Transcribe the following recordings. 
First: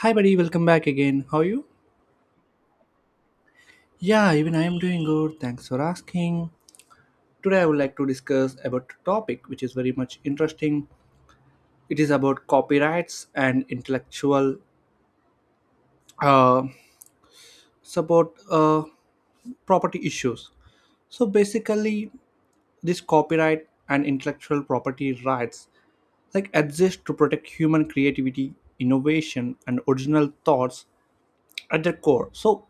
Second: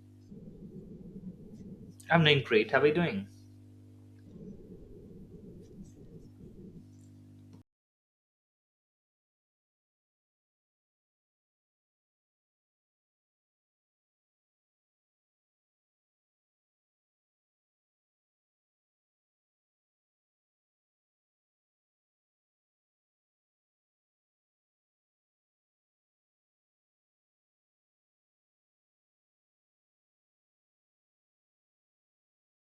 Hi, buddy, welcome back again. How are you? I'm doing great. How are you doing? Yeah, even I am doing good. Thanks for asking. Today, I would like to discuss about a topic which is very much interesting. It is about copyrights and intellectual uh, support property issues. So basically, this copyright and intellectual property rights like exist to protect human creativity, innovation, and original thoughts at their core. So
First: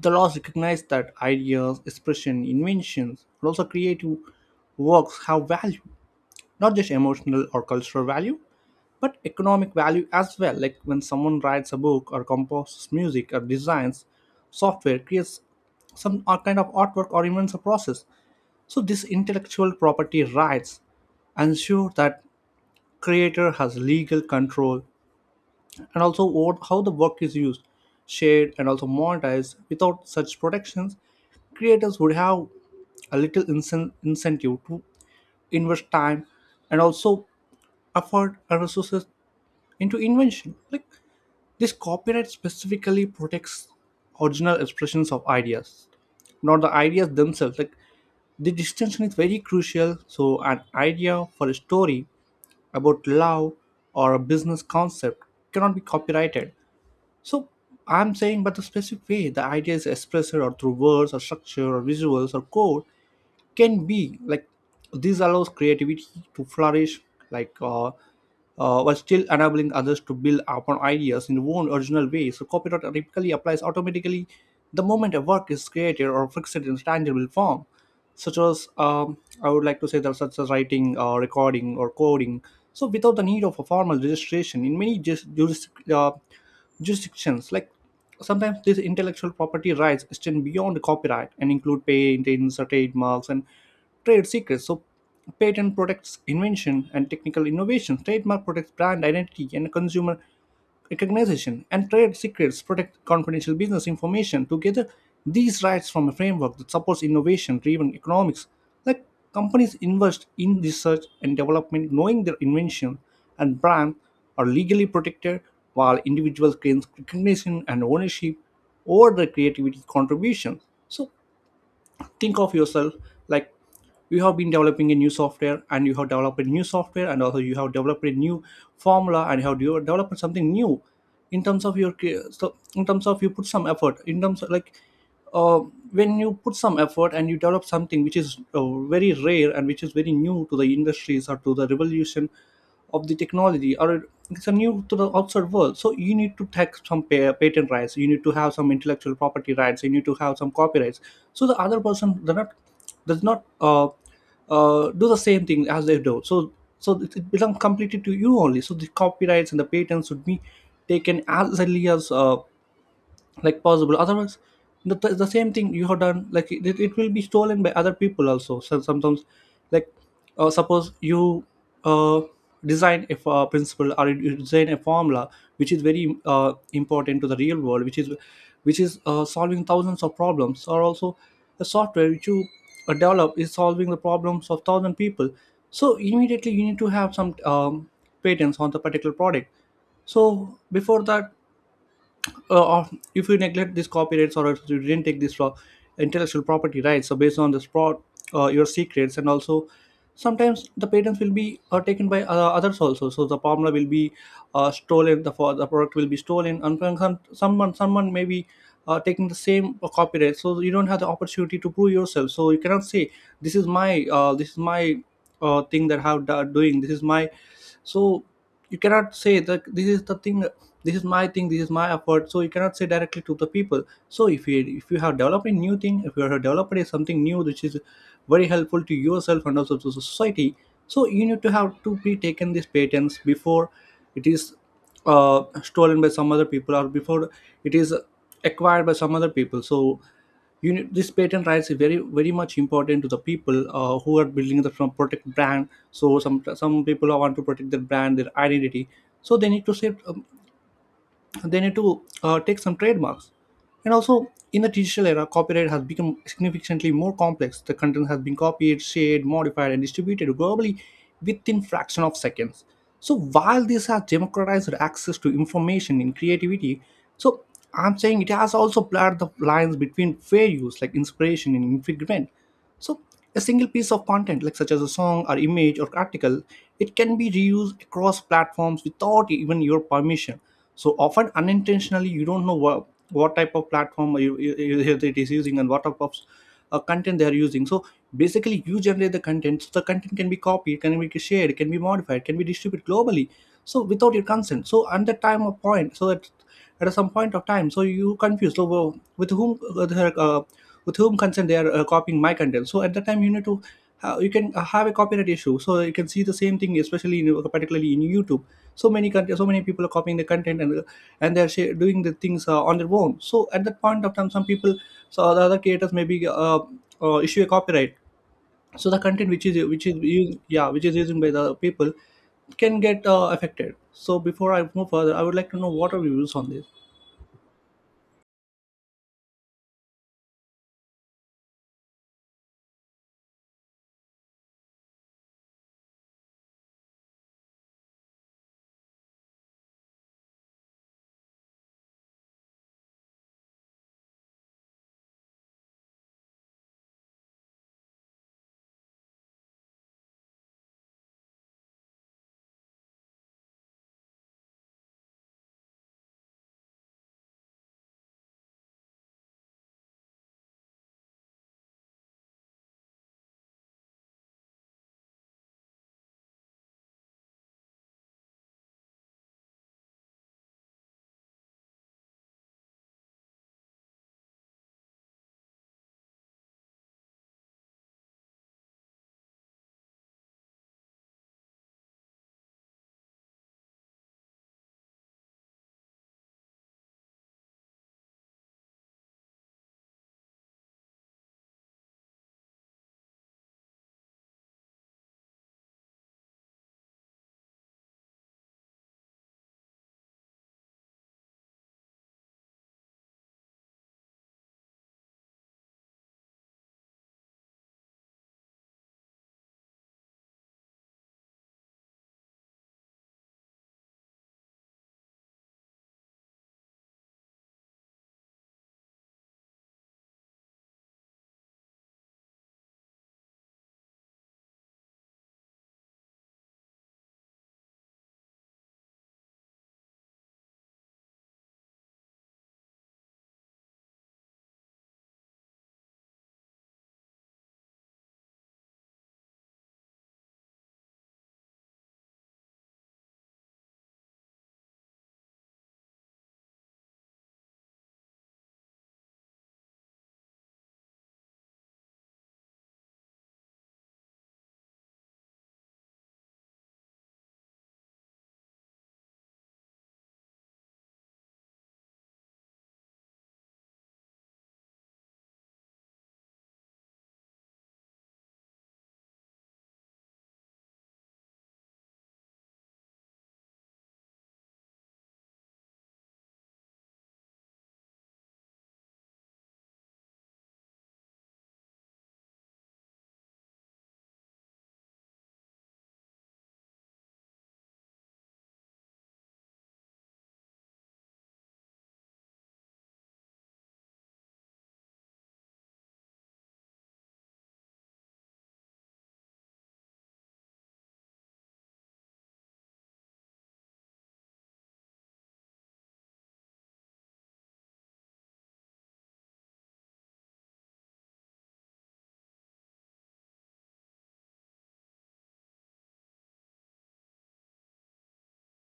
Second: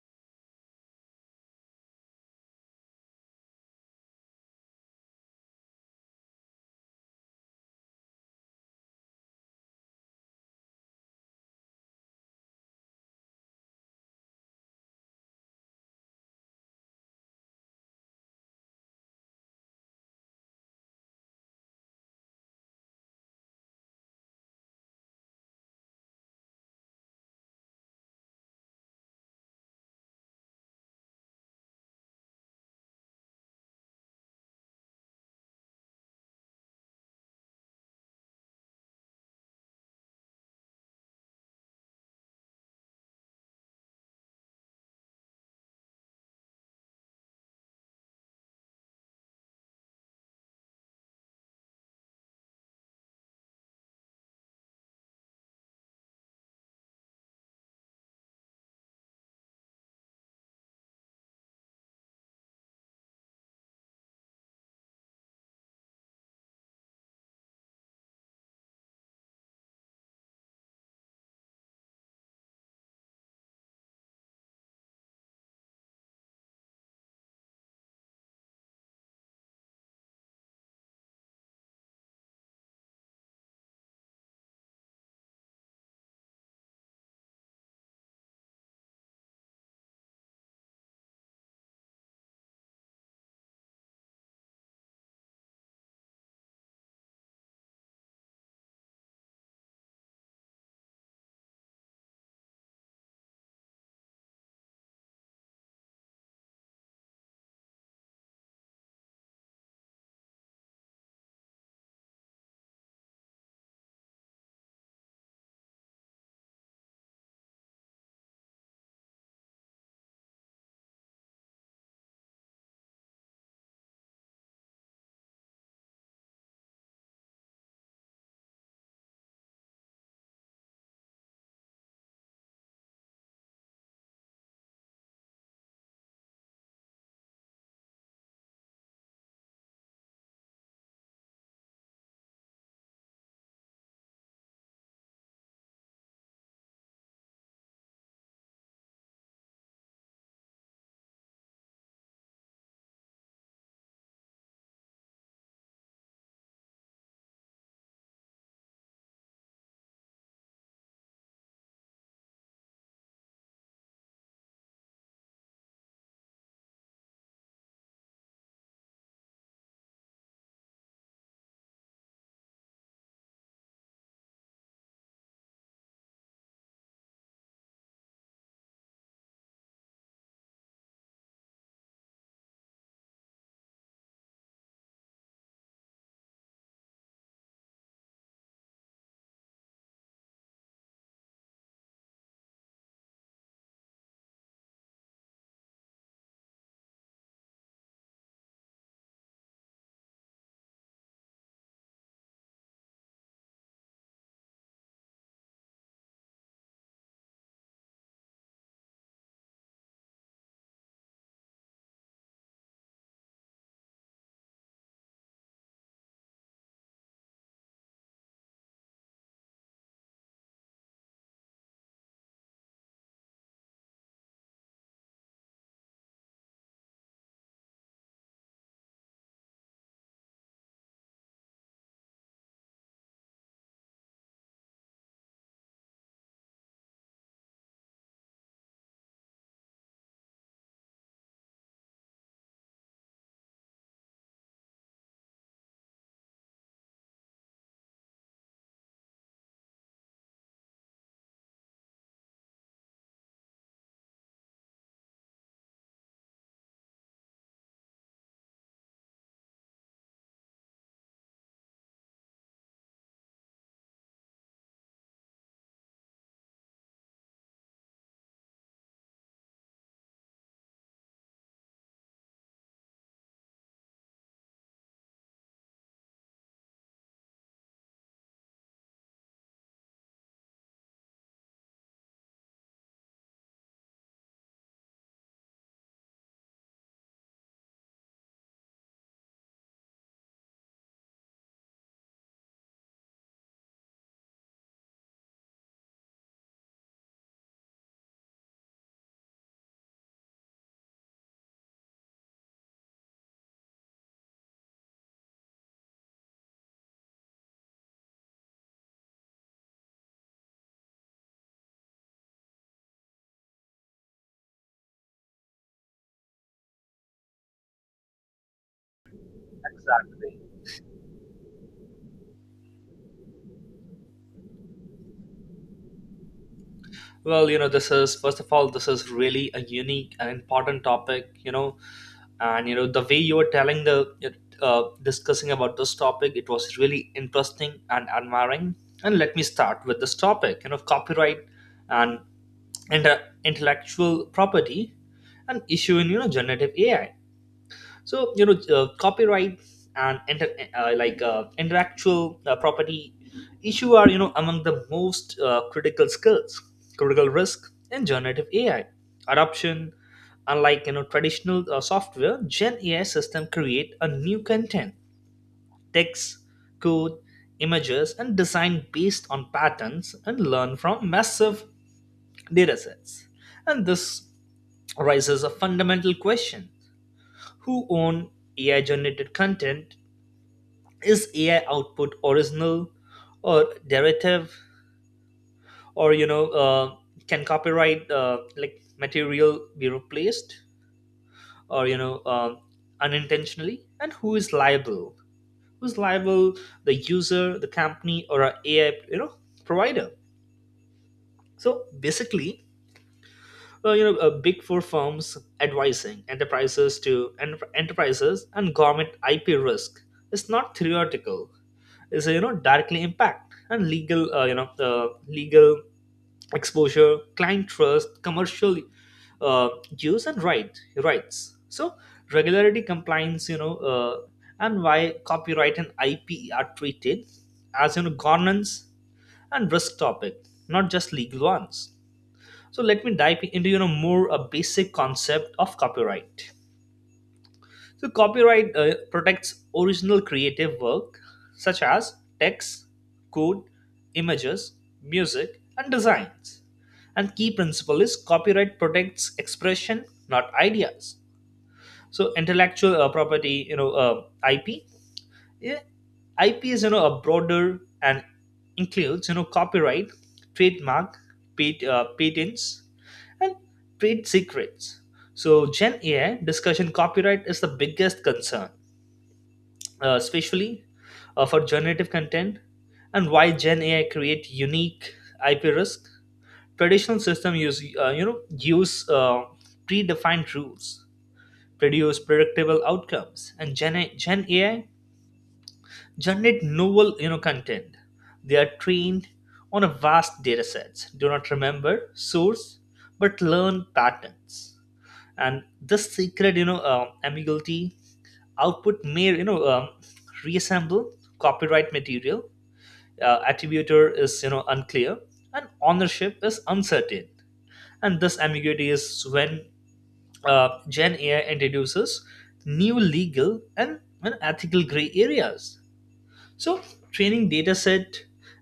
the laws recognize that ideas, expression, inventions, and also creative works have value, not just emotional or cultural value, but economic value as well. Like when someone writes a book or composes music or designs software, creates kind of artwork or invents a process. So this intellectual property rights ensure that creator has legal control and also what, how the work is used, shared, and also monetized. Without such protections, creators would have a little incentive to invest time and also effort and resources into invention. Like this copyright specifically protects original expressions of ideas, not the ideas themselves. Like the distinction is very crucial. So, an idea for a story about love or a business concept cannot be copyrighted. So I'm saying, but the specific way the idea is expressed or through words or structure or visuals or code, can be like this allows creativity to flourish like while still enabling others to build upon ideas in their own original way. So copyright typically applies automatically the moment a work is created or fixed in tangible form, such as I would like to say that such as writing, recording, or coding. So without the need of a formal registration in many uh, jurisdictions, like sometimes these intellectual property rights extend beyond copyright and include patents, trademarks, and trade secrets. So, patent protects invention and technical innovation, trademark protects brand identity and consumer recognition, and trade secrets protect confidential business information. Together, these rights form a framework that supports innovation driven economics. Like companies invest in research and development knowing their invention and brand are legally protected while individuals gain recognition and ownership over their creativity contributions. So think of yourself like you have been developing a new software and you have developed a new software and also you have developed a new formula and you have developed something new in terms of your so in terms of you put some effort in terms of like uh, when you put some effort and you develop something which is very rare and which is very new to the industries or to the revolution of the technology or it's a new to the outside world, so you need to take some patent rights, you need to have some intellectual property rights, you need to have some copyrights, so the other person does not does not uh, do the same thing as they do. So it becomes completely to you only. So the copyrights and the patents should be taken as early as like possible. Otherwise the same thing you have done, like it will be stolen by other people also. So sometimes like suppose you uh, design a principle or you design a formula which is very important to the real world, which is solving thousands of problems, or also the software which you develop is solving the problems of thousand people. So immediately you need to have some patents on the particular product. So before that, if you neglect these copyrights or if you didn't take this intellectual property rights, so based on this fraud, your secrets, and also sometimes the patents will be taken by others also. So the formula will be stolen, the for the product will be stolen, and from someone may be taking the same copyright. So you don't have the opportunity to prove yourself. So you cannot say this is my thing that I have doing. This is my so you cannot say that this is the thing, this is my thing, this is my effort, so you cannot say directly to the people. So if you, if you have developed a new thing, if you have developed something new which is very helpful to yourself and also to the society, so you need to have to be taken these patents before it is stolen by some other people, or before it is acquired by some other people. So you need, this patent rights is very much important to the people who are building the from protect brand. So some people want to protect their brand, their identity, so they need to set they need to take some trademarks. And also, in the digital era, copyright has become significantly more complex. The content has been copied, shared, modified, and distributed globally within fraction of seconds. So while this has democratized access to information and creativity, so I'm saying it has also blurred the lines between fair use, like inspiration and infringement. So, a single piece of content, like such as a song or image or article, it can be reused across platforms without even your permission. So often unintentionally, you don't know what type of platform it is using and what type of content they are using. So basically, you generate the content. So the content can be copied, can be shared, can be modified, can be distributed globally. So without your consent. So at the time of point, so that at some point of time. So you confused. So with whom with whom consent they are copying my content. So at that time you need to you can have a copyright issue. So you can see the same thing, especially in, particularly in YouTube. So many so many people are copying the content, and and they're doing the things on their own. So at that point of time, some people, so the other creators maybe issue a copyright. So the content which is Exactly. used, yeah, which is used by the people can get affected. So before I move further, I would like to know what are your views on this. Well, this is first of all, this is really a unique and important topic. You know, the way you were telling the discussing about this topic, it was really interesting and admiring. And let me start with this topic. You know, copyright and intellectual property, and issue in generative AI. So copyright and intellectual property issue are among the most critical risk in generative AI adoption. Unlike traditional software, gen AI system create a new content: text, code, images, and design based on patterns and learn from massive datasets. And this raises a fundamental question: who own AI generated content? Is AI output original or derivative, or can copyright material be replaced or unintentionally, and who is liable? Who's liable, the user, the company, or a AI provider? So basically, big four firms advising enterprises to enterprises and government, IP risk is not theoretical. Is directly impact and legal, the legal exposure, client trust, commercial uh, use and rights. So regularity compliance, and why copyright and IP are treated as governance and risk topic, not just legal ones. So let me dive into more a basic concept of copyright. So copyright protects original creative work such as text, code, images, music, and designs. And key principle is copyright protects expression, not ideas. So intellectual property, IP. Yeah, IP is a broader and includes copyright, trademark, patents, and trade secrets. So Gen AI discussion, copyright is the biggest concern, especially for generative content. And why gen AI create unique IP risk? Traditional system use, use uh, predefined rules, produce predictable outcomes, and gen AI generate novel content. They are trained on a vast data sets, do not remember source but learn patterns. And this secret, ambiguity, output may reassemble copyright material. Attributor is unclear and ownership is uncertain. And this ambiguity is when gen AI introduces new legal and ethical gray areas. So training dataset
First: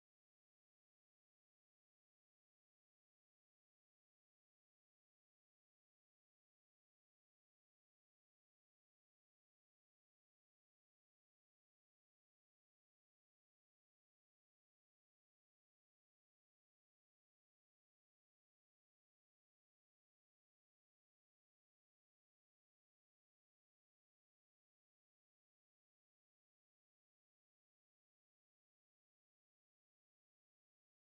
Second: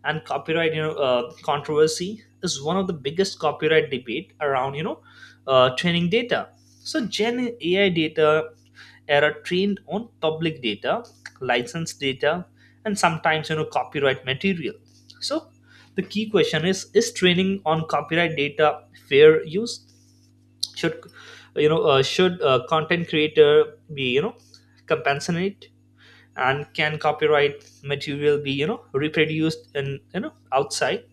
and copyright controversy is one of the biggest copyright debate around, training data. So Gen AI data era trained on public data, license data, and sometimes copyright material. So the key question is: is training on copyright data fair use? Should you know? Should content creator be compensate, and can copyright material be reproduced in outside?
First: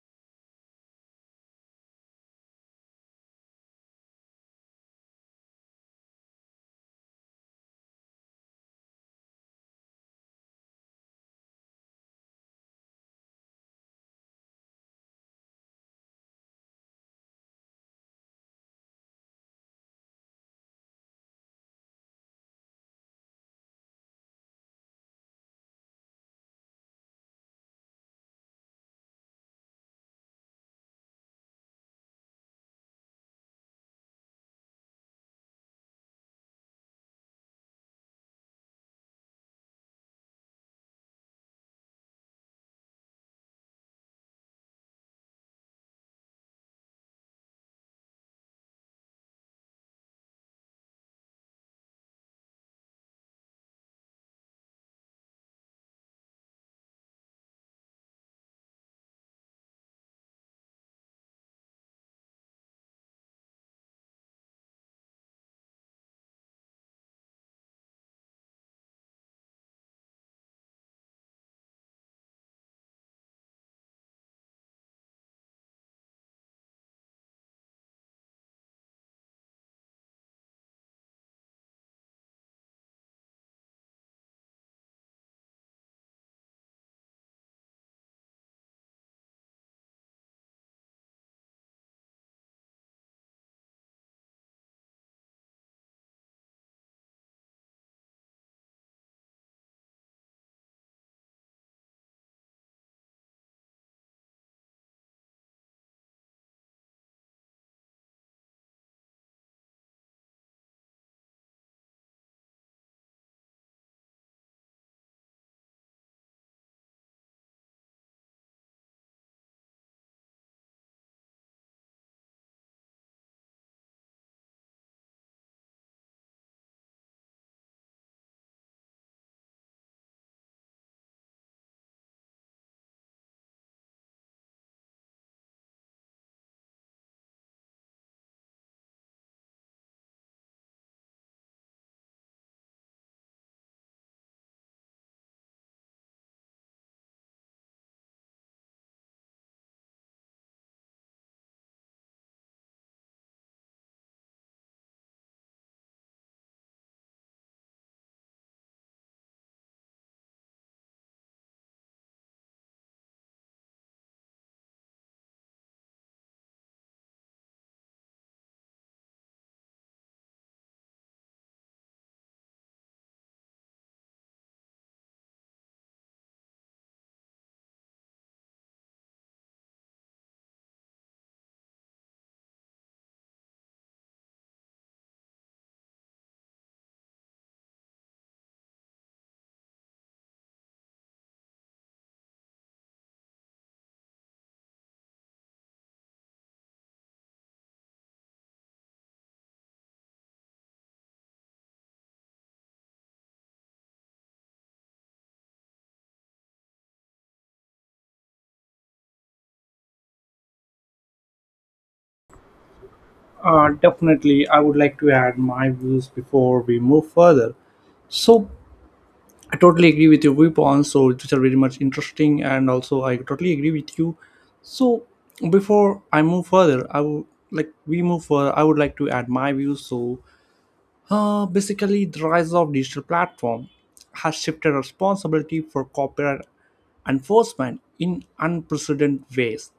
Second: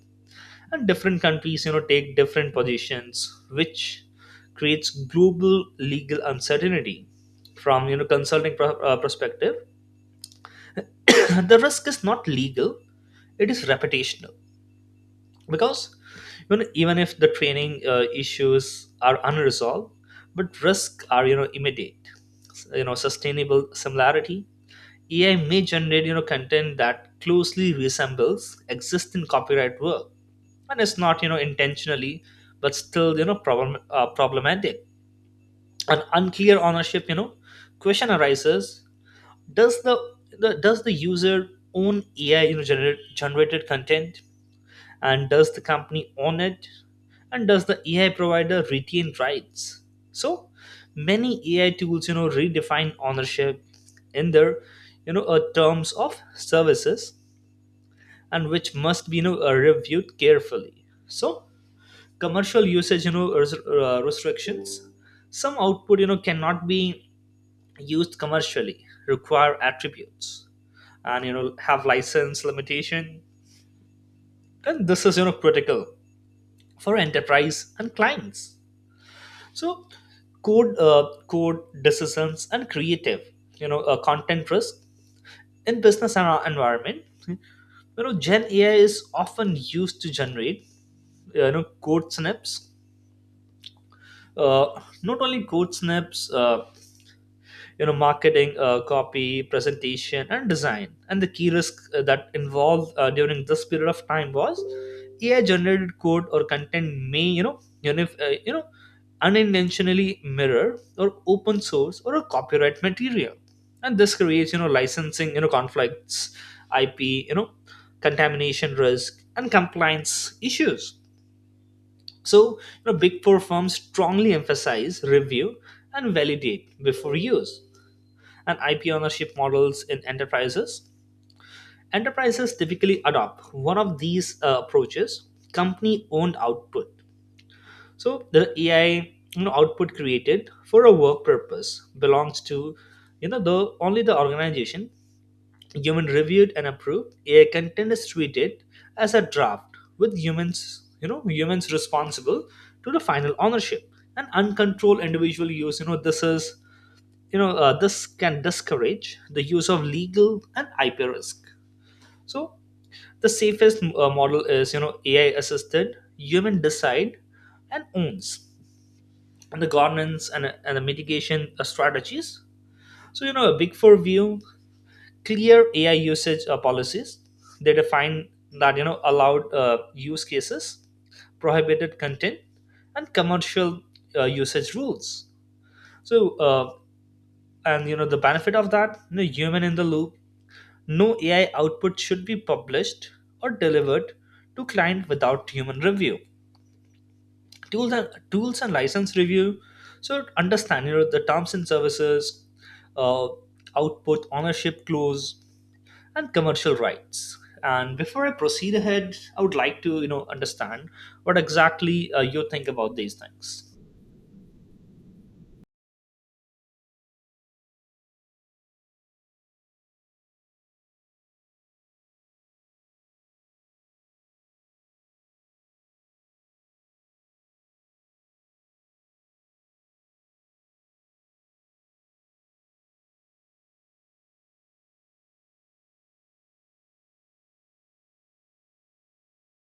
And different countries take different positions, which creates global legal uncertainty. From consulting perspective, the risk is not legal, it is reputational. Because even if the training issues are unresolved, but risks are immediate. Sustainable similarity: AI may generate content that closely resembles existing copyright work, and it's not intentionally, but still problematic. An unclear ownership, question arises: Does the, does the user own AI generated content? And does the company own it? And does the AI provider retain rights? So many AI tools redefine ownership in their terms of services, and which must be reviewed carefully. So commercial usage, restrictions, some output cannot be used commercially, require attributes, and have license limitation. And this is critical for enterprise and clients. So code, code decisions and creative, content risk in business and environment. You know, Gen AI is often used to generate, code snips. Not only code snips, marketing copy, presentation, and design. And the key risk that involved during this period of time was AI generated code or content may unintentionally mirror or open source or a copyright material. And this creates licensing conflicts, IP contamination risk, and compliance issues. So big four firms strongly emphasize review and validate before use. And IP ownership models in enterprises: enterprises typically adopt one of these approaches, company-owned output. So the AI output created for a work purpose belongs to the organization. Human reviewed and approved AI content is treated as a draft with humans you know humans responsible to the final ownership. An uncontrolled individual use, you know this is you know this can discourage the use of legal and IP risk. So the safest model is AI assisted, human decide and owns. And the governance and the mitigation strategies. So a big four view: clear AI usage policies. They define that allowed use cases, prohibited content, and commercial usage rules. So uh, and you know the benefit of that, human in the loop: no AI output should be published or delivered to client without human review. Tools and license review. So understand, the terms and services, uh, output ownership clause, and commercial rights. And before I proceed ahead, I would like to understand what exactly you think about these things. Definitely, I would like to add my views before we move further. So, I totally agree with your viewpoints, so which are very much interesting, and also I totally agree with you. So, before I move further, I would like we move further. I would like to add my views. So, basically, the rise of digital platform has shifted responsibility for copyright enforcement in unprecedented ways.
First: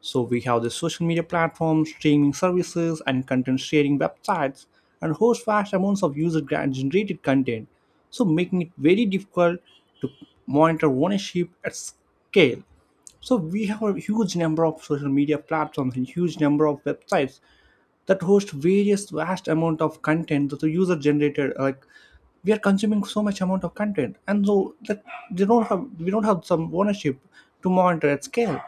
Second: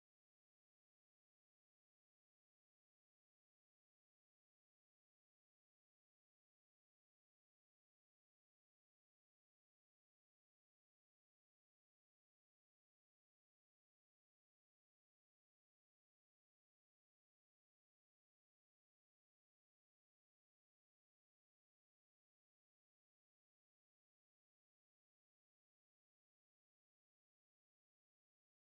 So we have the social media platforms, streaming services, and content sharing websites, and host vast amounts of user-generated content, so making it very difficult to monitor ownership at scale. So we have a huge number of social media platforms and huge number of websites that host various vast amount of content that the user generated, like we are consuming so much amount of content and so that they don't have, we don't have some ownership to monitor at scale.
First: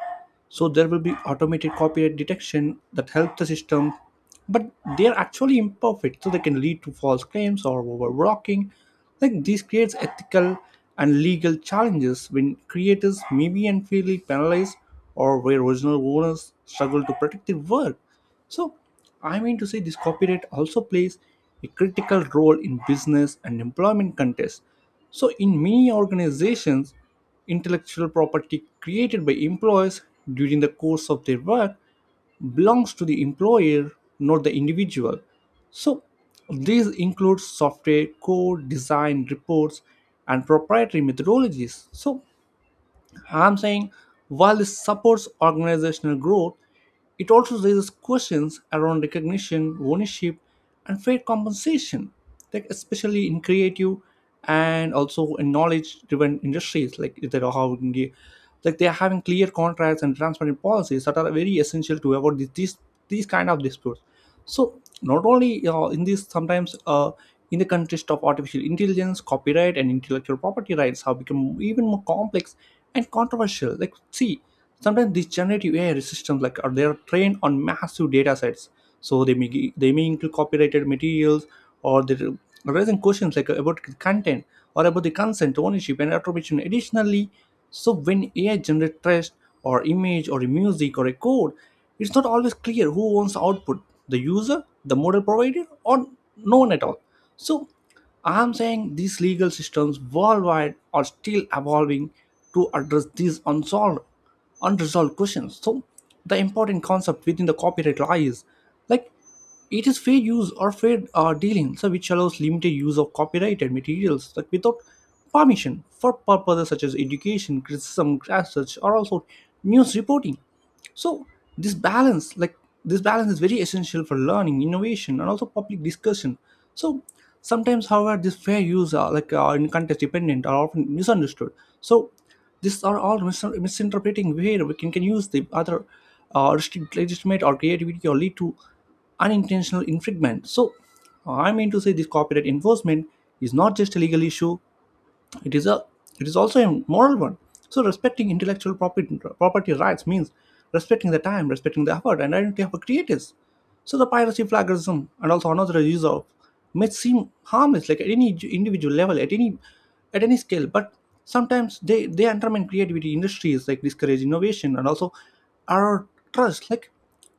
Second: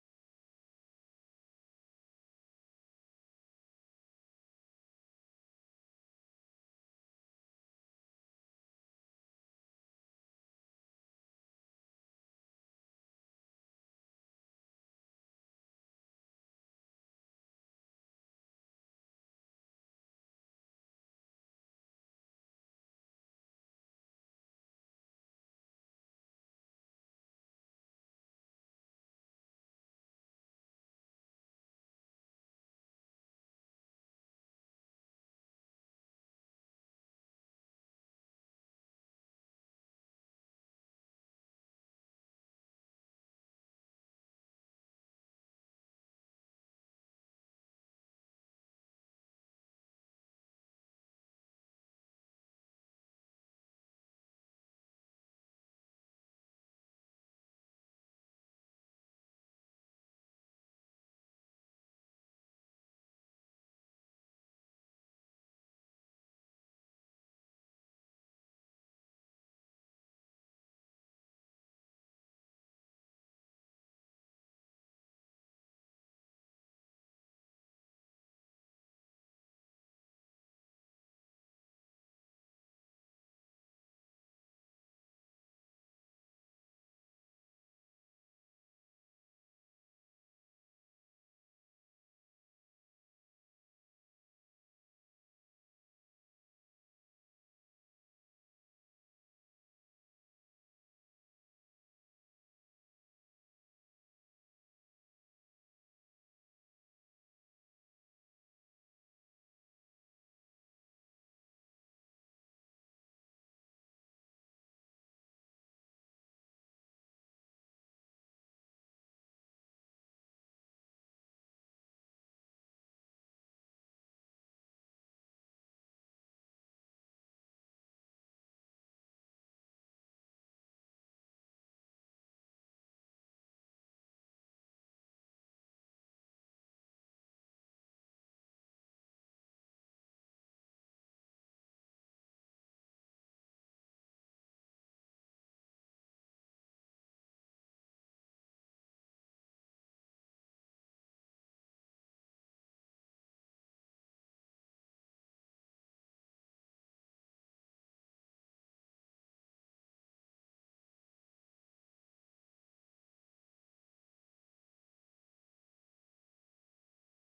So there will be automated copyright detection that helps the system, but they are actually imperfect, so they can lead to false claims or overblocking. Like this creates ethical and legal challenges when creators may be unfairly penalized or where original owners struggle to protect their work. So, I mean to say, this copyright also plays a critical role in business and employment contests. So, in many organizations, intellectual property created by employees during the course of their work belongs to the employer, not the individual. So, these include software, code, design, reports, and proprietary methodologies. So, I'm saying while this supports organizational growth, it also raises questions around recognition, ownership, and fair compensation, like especially in creative and also in knowledge-driven industries, like they are having like they are having clear contracts and transparent policies that are very essential to avoid these kind of disputes. So not only in this sometimes in the context of artificial intelligence, copyright and intellectual property rights have become even more complex and controversial. Like see, sometimes these generative AI systems like are they are trained on massive data sets. So they may they may include copyrighted materials or they are raising questions like about the content or about the consent, ownership and attribution. Additionally, so when AI generates text or image or music or a code, it's not always clear who owns output, the user, the model provider, or no one at all. So I'm saying these legal systems worldwide are still evolving to address unresolved questions. So the important concept within the copyright law is, like it is fair use or fair dealing, so which allows limited use of copyrighted materials like without permission for purposes such as education, criticism, research, or also news reporting. So this balance, like this balance is very essential for learning, innovation, and also public discussion. So sometimes, however, this fair use, in context dependent, are often misunderstood. So these are all misinterpreting where we can use the other legitimate or creativity or lead to unintentional infringement. So, I mean to say, this copyright enforcement is not just a legal issue, it is a it is also a moral one. So respecting intellectual property rights means respecting the time, respecting the effort and identity of the creators. So the piracy plagiarism and also another use of may seem harmless, like at any individual level, at any scale, but sometimes they undermine creativity industries, like discourage innovation and also our trust, like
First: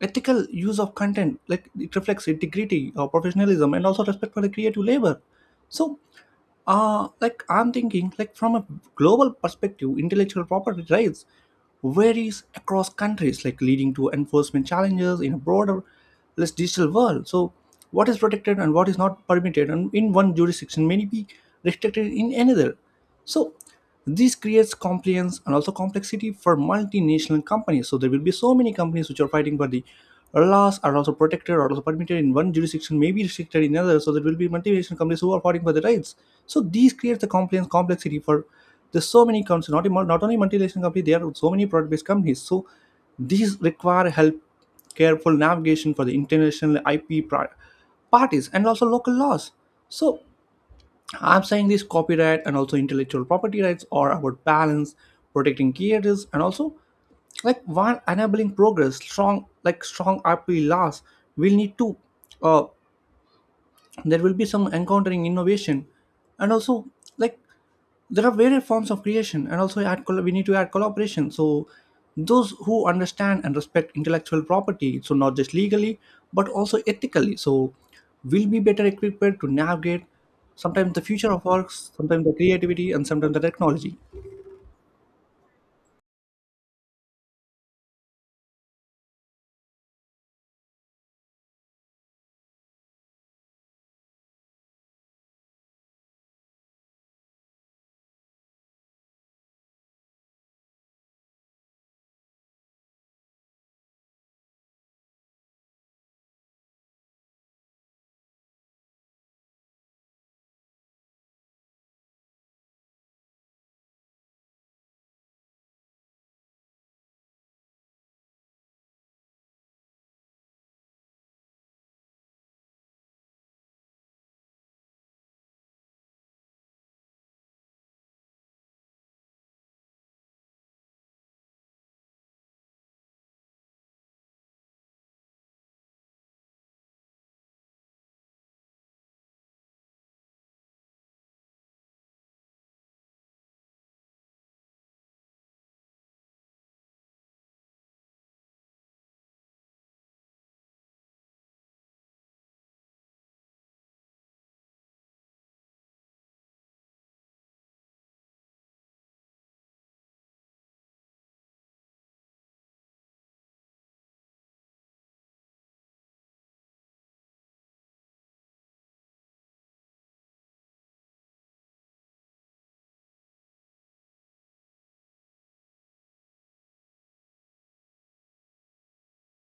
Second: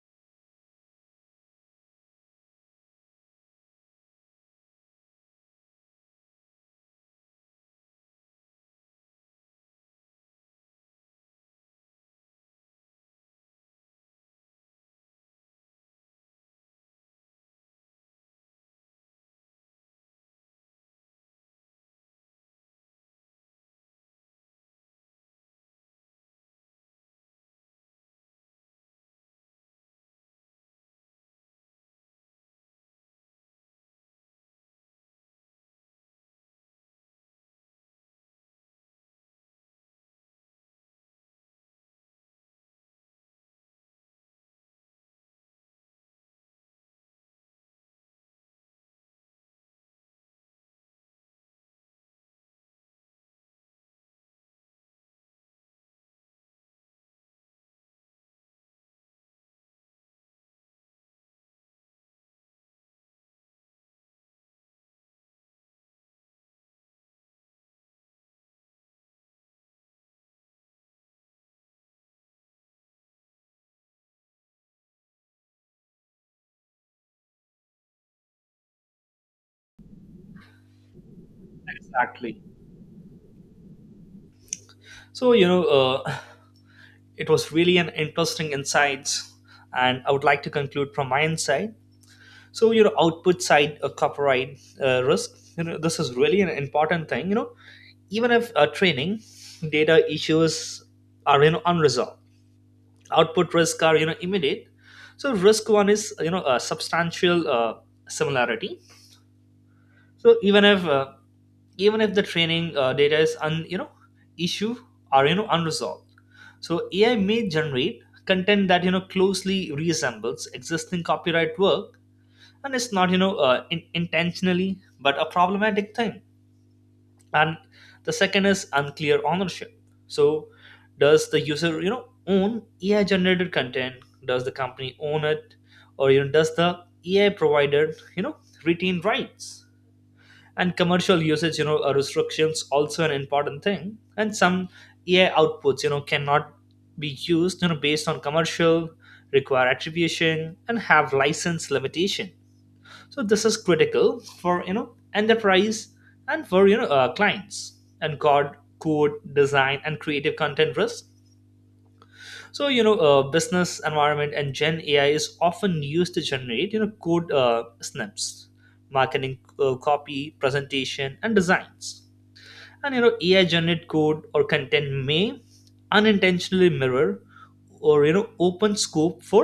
ethical use of content, like it reflects integrity or professionalism and also respect for the creative labor. So I'm thinking like from a global perspective, intellectual property rights varies across countries, like leading to enforcement challenges in a broader less digital world. So what is protected and what is not permitted and in one jurisdiction may be restricted in another. So this creates compliance and also complexity for multinational companies. So there will be so many companies which are fighting for the laws are also protected or also permitted in one jurisdiction may be restricted in another, so there will be multinational companies who are fighting for the rights. So these creates the compliance complexity for there's so many companies, not only multinational companies, there are so many product-based companies. So these require help careful navigation for the international parties and also local laws. So I'm saying this copyright and also intellectual property rights are about balance, protecting creators, and also like while enabling progress, strong IP laws will need to uh, there will be some encountering innovation and also like there are various forms of creation and also we need to add collaboration. So those who understand and respect intellectual property, so not just legally but also ethically, so will be better equipped to navigate sometimes the future of works, sometimes the Exactly. creativity, and sometimes the technology. So it was really an interesting insights, and I would like to conclude from my insight. So output side copyright risk, this is really an important thing. You know, even if training data issues are unresolved, output risk are immediate. So risk one is a substantial similarity. So even if the training data is un you know issue are unresolved, so AI may generate content that closely resembles existing copyright work. And it's not intentionally, but a problematic thing. And the second is unclear ownership. So does the user own AI generated content? Does the company own it? Or does the AI provider you know retain rights? And commercial usage, restrictions, also an important thing. And some AI outputs cannot be used based on commercial, require attribution, and have license limitation. So this is critical for enterprise and for clients. And code, code design and creative content risk. So business environment, and gen AI is often used to generate code snips, marketing copy, presentation, and designs. And AI generated code or content may unintentionally mirror or open scope for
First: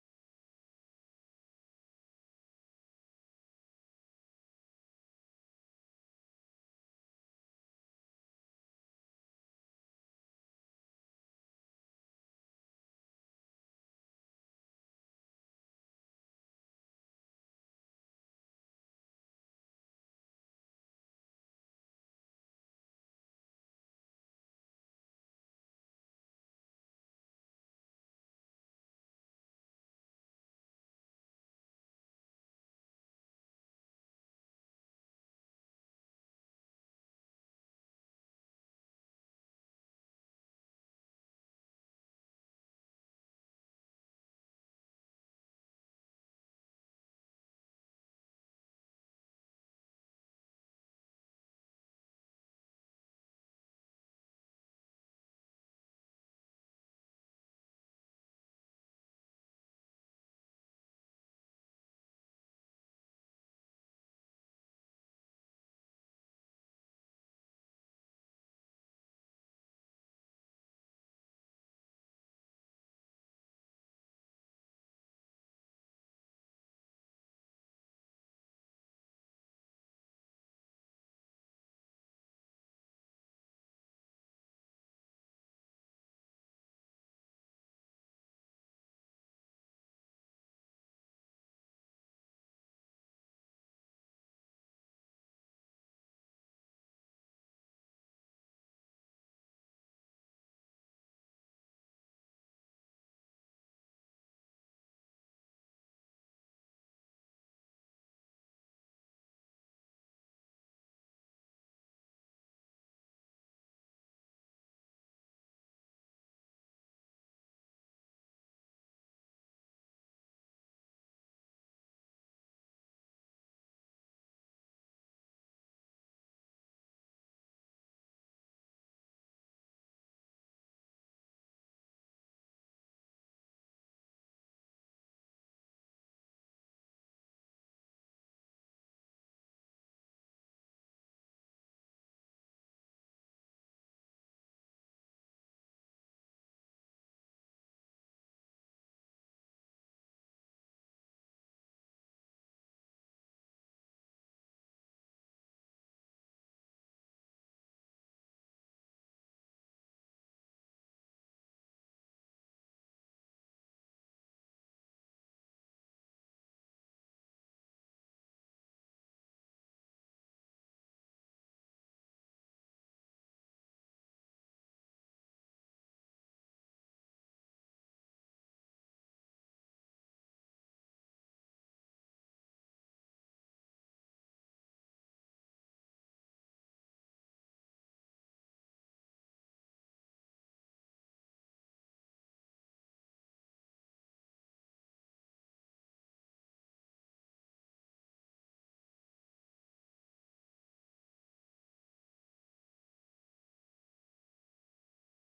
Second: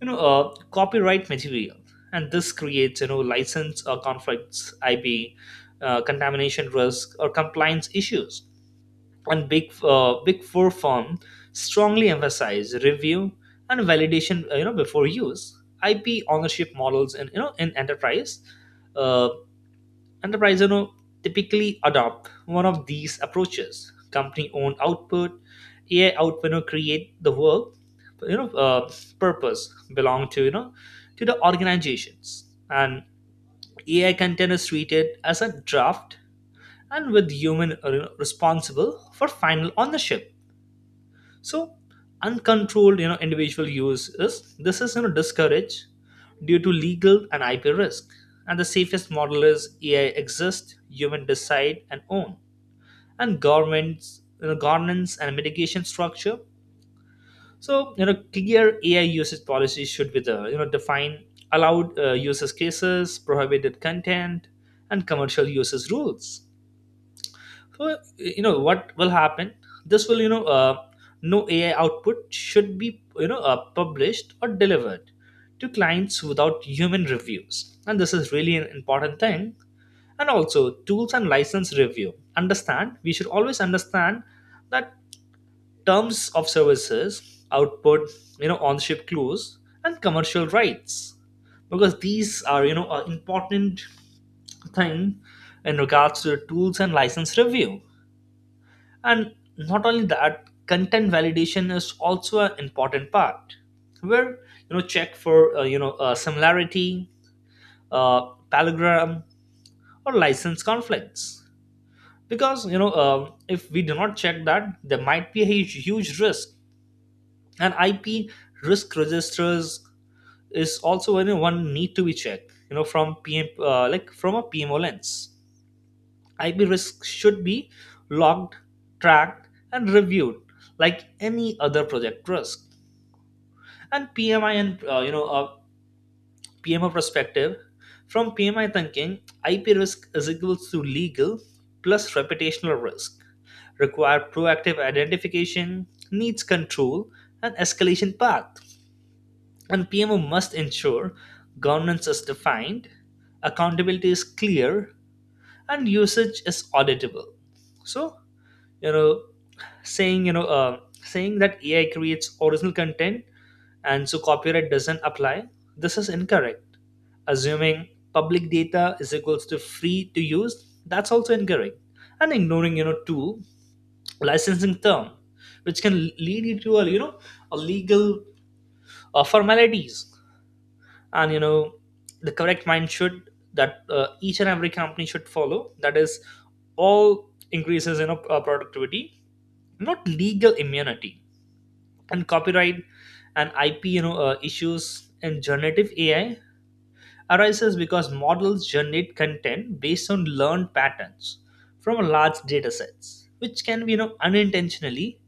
copyright material. And this creates license or conflicts, IP contamination risk, or compliance issues. And big four firm strongly emphasize review and validation, before use. IP ownership models in in enterprise. uh, Enterprises, typically adopt one of these approaches. Company-owned output, AI output, create the work, you know, uh, purpose belong to to the organizations. And AI content is treated as a draft, and with human, responsible for final ownership. So uncontrolled individual use is, this is discouraged due to legal and IP risk. And the safest model is AI exists, human decide and own. And governments, governance and mitigation structure. So clear AI usage policy should be there. You know, define allowed users cases, prohibited content, and commercial uses rules. So, you know, what will happen? This will, no AI output should be, published or delivered to clients without human reviews. And this is really an important thing. And also, tools and license review. Understand, we should always understand that terms of services, output, ownership clause, and commercial rights, because these are, an important thing in regards to the tools and license review. And not only that, content validation is also an important part, where check for similarity, palindrome, or license conflicts. Because if we do not check that, there might be a huge, huge risk. And IP risk registers is also, one need to be checked. You know, from PM uh, like from a PMO lens, IP risk should be logged, tracked, and reviewed like any other project risk. And PMI and uh, you know uh, PMO perspective, from PMI thinking, IP risk is equals to legal plus reputational risk. Require proactive identification, needs control, and escalation path. And PMO must ensure governance is defined, accountability is clear, and usage is auditable. So you know saying that AI creates original content and so copyright doesn't apply, this is incorrect. Assuming public data is equals to free to use, that's also incorrect. And ignoring two licensing term, which can lead you to a a legal formalities. And the correct mind should, that each and every company should follow, that is all increases productivity, not legal immunity. And copyright and IP issues in generative AI arises because models generate content based on learned patterns from large data sets, which can be unintentionally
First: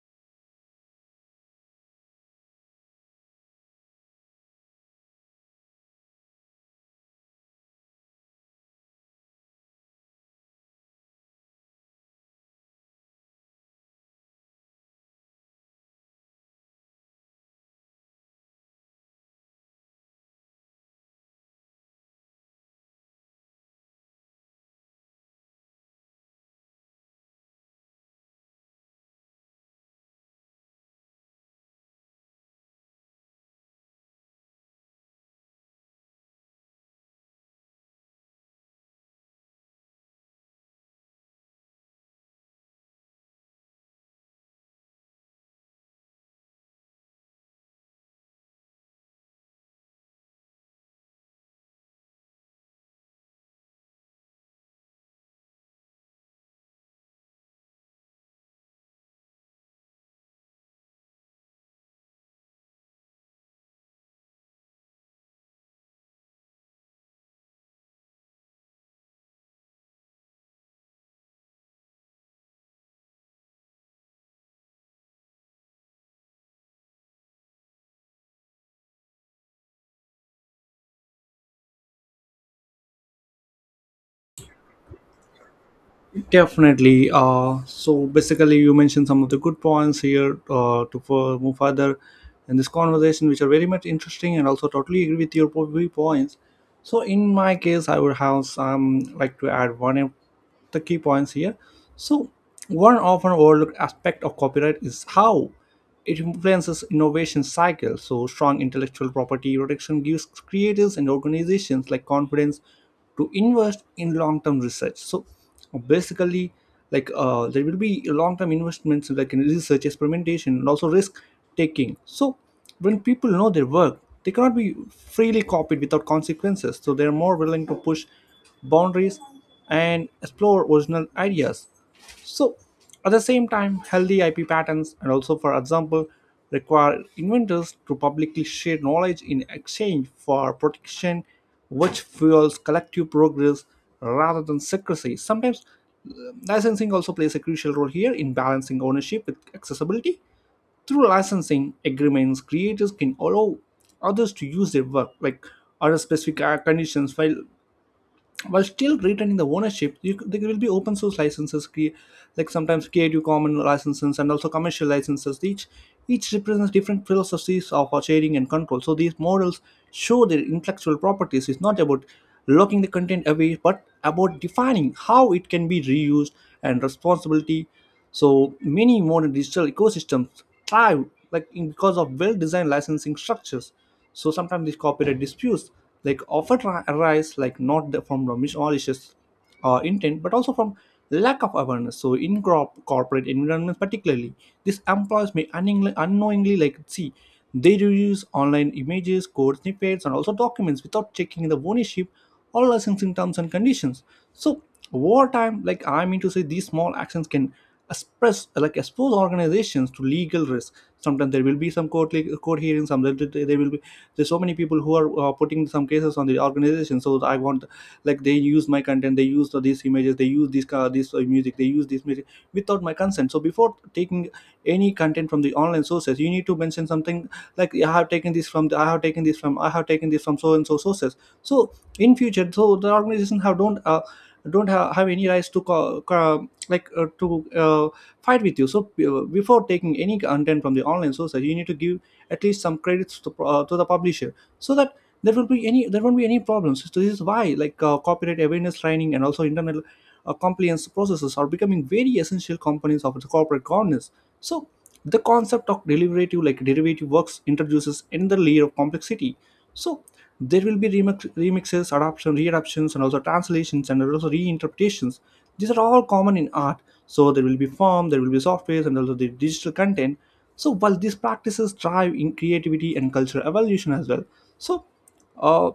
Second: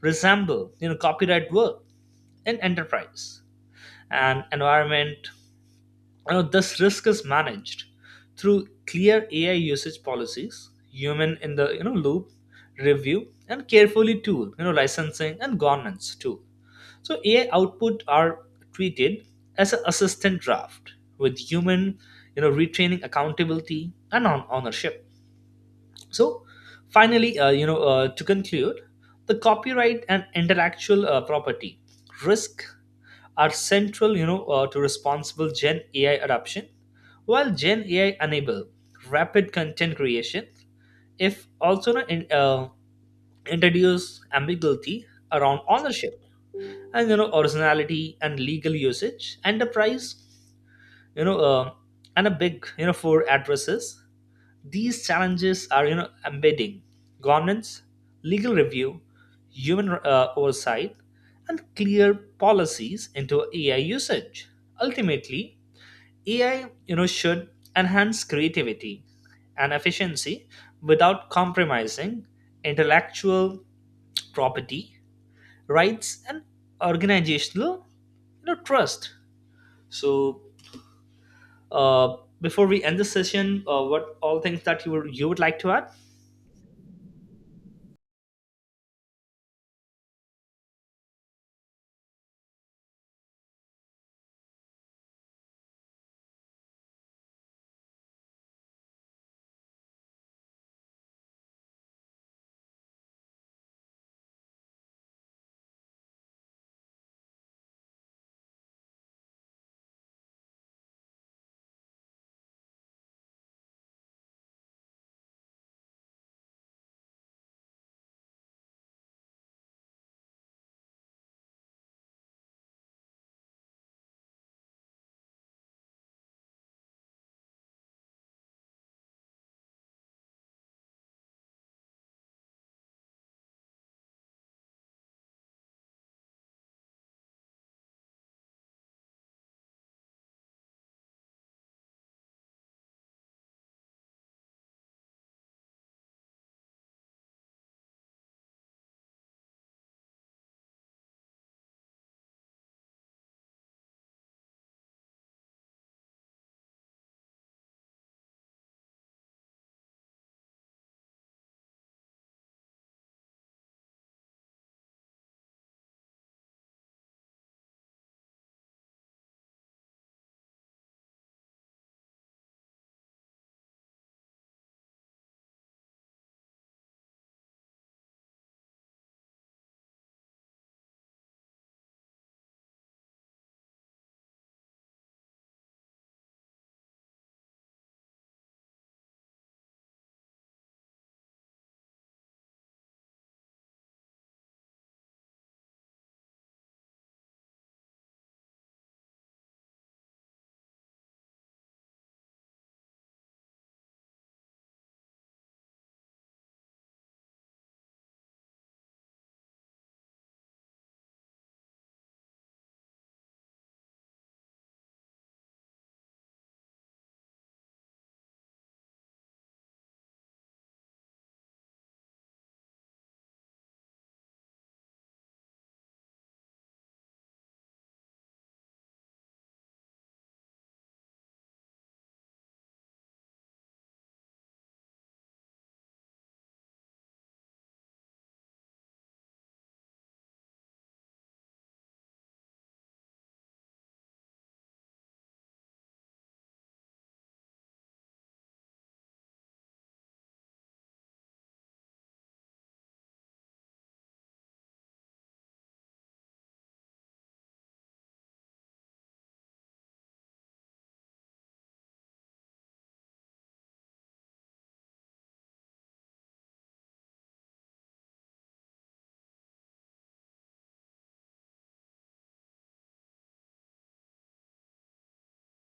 resemble copyright work. In enterprise and environment, this risk is managed through clear AI usage policies, human in the loop review, and carefully tool licensing and governance too. So AI output are treated as an assistant draft with human, retraining accountability and on ownership. So finally, to conclude, the copyright and intellectual property risk are central, to responsible Gen AI adoption. While Gen AI enable rapid content creation, if also not in, introduce ambiguity around ownership and originality and legal usage enterprise. you know uh, and a big for addresses these challenges are embedding governance, legal review, human oversight, and clear policies into AI usage. Ultimately, AI should enhance creativity and efficiency without compromising intellectual property rights and organizational trust. So before we end the session, what all things that you would like to add? Definitely. So basically, you mentioned some of the good points here to for, move further in this conversation, which are very much interesting, and also totally agree with your viewpoints. So in my case, I would have some like to add one of the key points here. So one often overlooked aspect of copyright is how it influences innovation cycles. So strong intellectual property protection gives creators and organizations like confidence to invest in long-term research. So basically, there will be long-term investments like in research, experimentation, and also risk taking. So when people know their work, they cannot be freely copied without consequences, so they are more willing to push boundaries and explore original ideas. So, at the same time, healthy IP patterns and also, for example, require inventors to publicly share knowledge in exchange for protection, which fuels collective progress rather than secrecy. Sometimes, uh, licensing also plays a crucial role here in balancing ownership with accessibility. Through licensing agreements, creators can allow others to use their work, like under specific conditions, while still retaining the ownership. There will be open source licenses, sometimes creative Commons licenses and also commercial licenses, each represents different philosophies of our sharing and control. So these models show their intellectual properties, it's not about locking the content away but about defining how it can be reused and responsibility. So many modern digital ecosystems thrive because of well-designed licensing structures. So sometimes these copyright disputes like arise like not the- from the malicious intent but also from lack of awareness. So in corporate environments particularly, these employees may unknowingly like see they reuse online images, code snippets, and also documents without checking the ownership or licensing terms and conditions. So over time, like I mean to say, these small actions can expose organizations to legal risk. Sometimes there will be some court hearings, some there there will be there's so many people who are putting some cases on the organization. So I want like they use my content, they use these images, they use this car this music they use this music without my consent. So before taking any content from the online sources, you need to mention something like I have taken this from the. I have taken this from, I have taken this from so and so sources. So in future, so the organization have don't have any rights to like uh, to uh, fight with you. So before taking any content from the online sources, you need to give at least some credits to the publisher so that there won't be any problems. So this is why copyright awareness training and also internet compliance processes are becoming very essential components of the corporate governance. So the concept of derivative, like derivative works introduces another layer of complexity. So there will be remixes, adoption, readaptions, and also translations and also reinterpretations. These are all common in art. So there will be software, and also the digital content. So while these practices drive in creativity and cultural evolution as well, so uh,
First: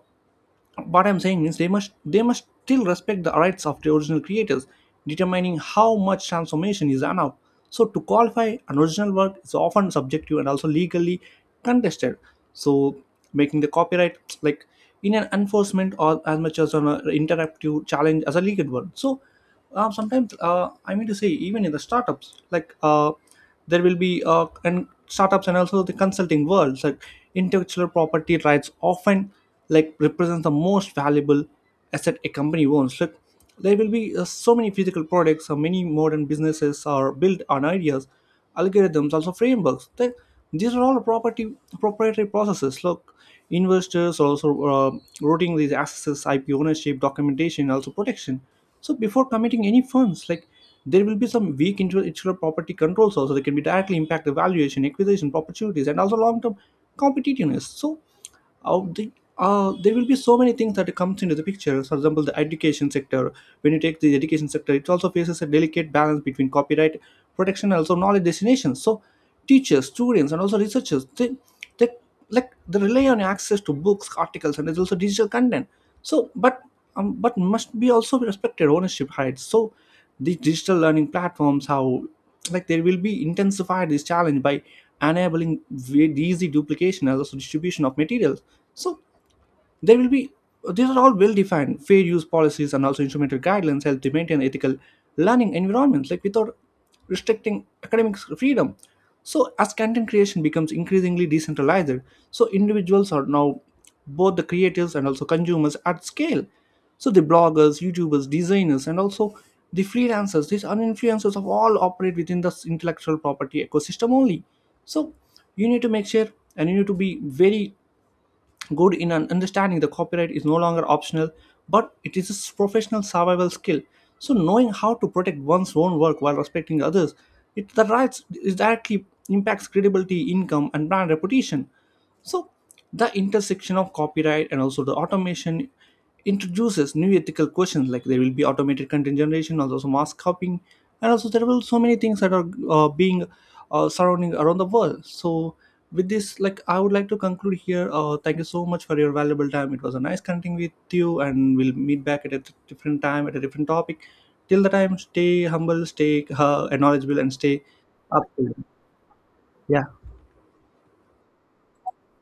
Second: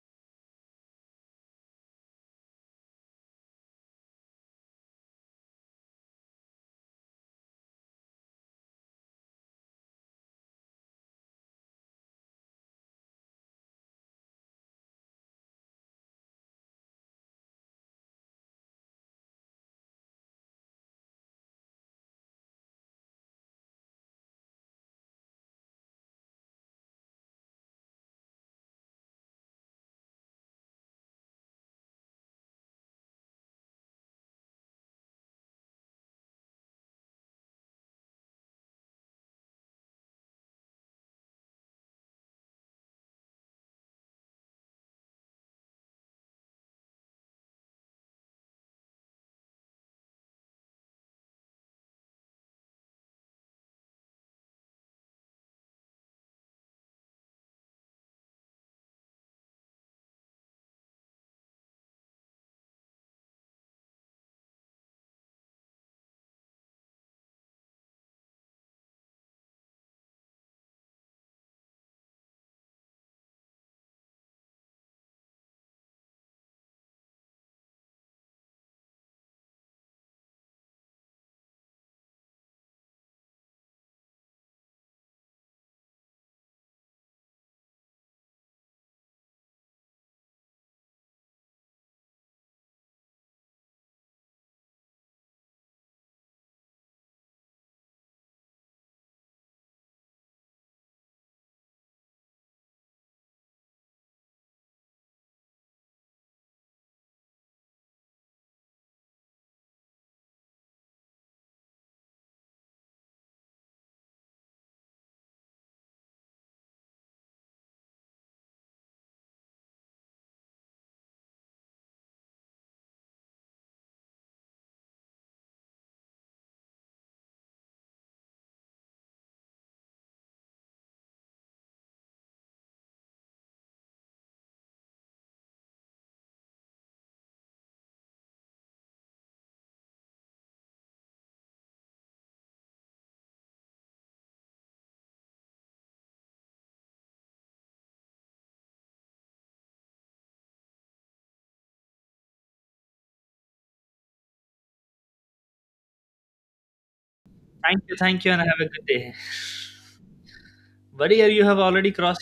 what I'm saying means they must still respect the rights of the original creators, determining how much transformation is allowed. So to qualify an original work is often subjective and also legally contested. So making the copyright like in an enforcement or as much as an interactive challenge as a legal one. So sometimes I mean to say, even in the startups, like there will be and startups and also the consulting worlds, like intellectual property rights often like represent the most valuable asset a company owns. Like there will be so many physical products, so many modern businesses are built on ideas, algorithms, also frameworks. These are all property proprietary processes. Look, investors also routing these access, IP ownership, documentation, also protection. So before committing any funds, like there will be some weak intellectual property controls also that can be directly impact the valuation, acquisition, opportunities, and also long-term competitiveness. So out the there will be so many things that comes into the picture. For example, the education sector. When you take the education sector, it also faces a delicate balance between copyright protection and also knowledge destinations. So teachers, students, and also researchers they they rely on access to books, articles, and there's also digital content. So but must be also be respected ownership rights. So the digital learning platforms how like they will be intensified this challenge by enabling very easy duplication and also distribution of materials. So there will be these are all well defined fair use policies and also instrumental guidelines help to maintain ethical learning environments like without restricting academic freedom. So as content creation becomes increasingly decentralized, so individuals are now both the creators and also consumers at scale. So the bloggers, YouTubers, designers, and also the freelancers, these are influencers of all operate within the intellectual property ecosystem only. So you need to make sure and you need to be very good in understanding the copyright is no longer optional but it is a professional survival skill. So knowing how to protect one's own work while respecting others it the rights is directly impacts credibility, income, and brand reputation. So the intersection of copyright and also the automation introduces new ethical questions, like there will be automated content generation, also mass copying, and also there will so many things that are being surrounding around the world. So with this, like I would like to conclude here. Thank you so much for your valuable time. It was a nice connecting with you and we'll meet back at a different time at a different topic. Till the time, stay humble, stay knowledgeable, and stay Thank you, thank up. you, and have a good day, Yeah. buddy. You have already crossed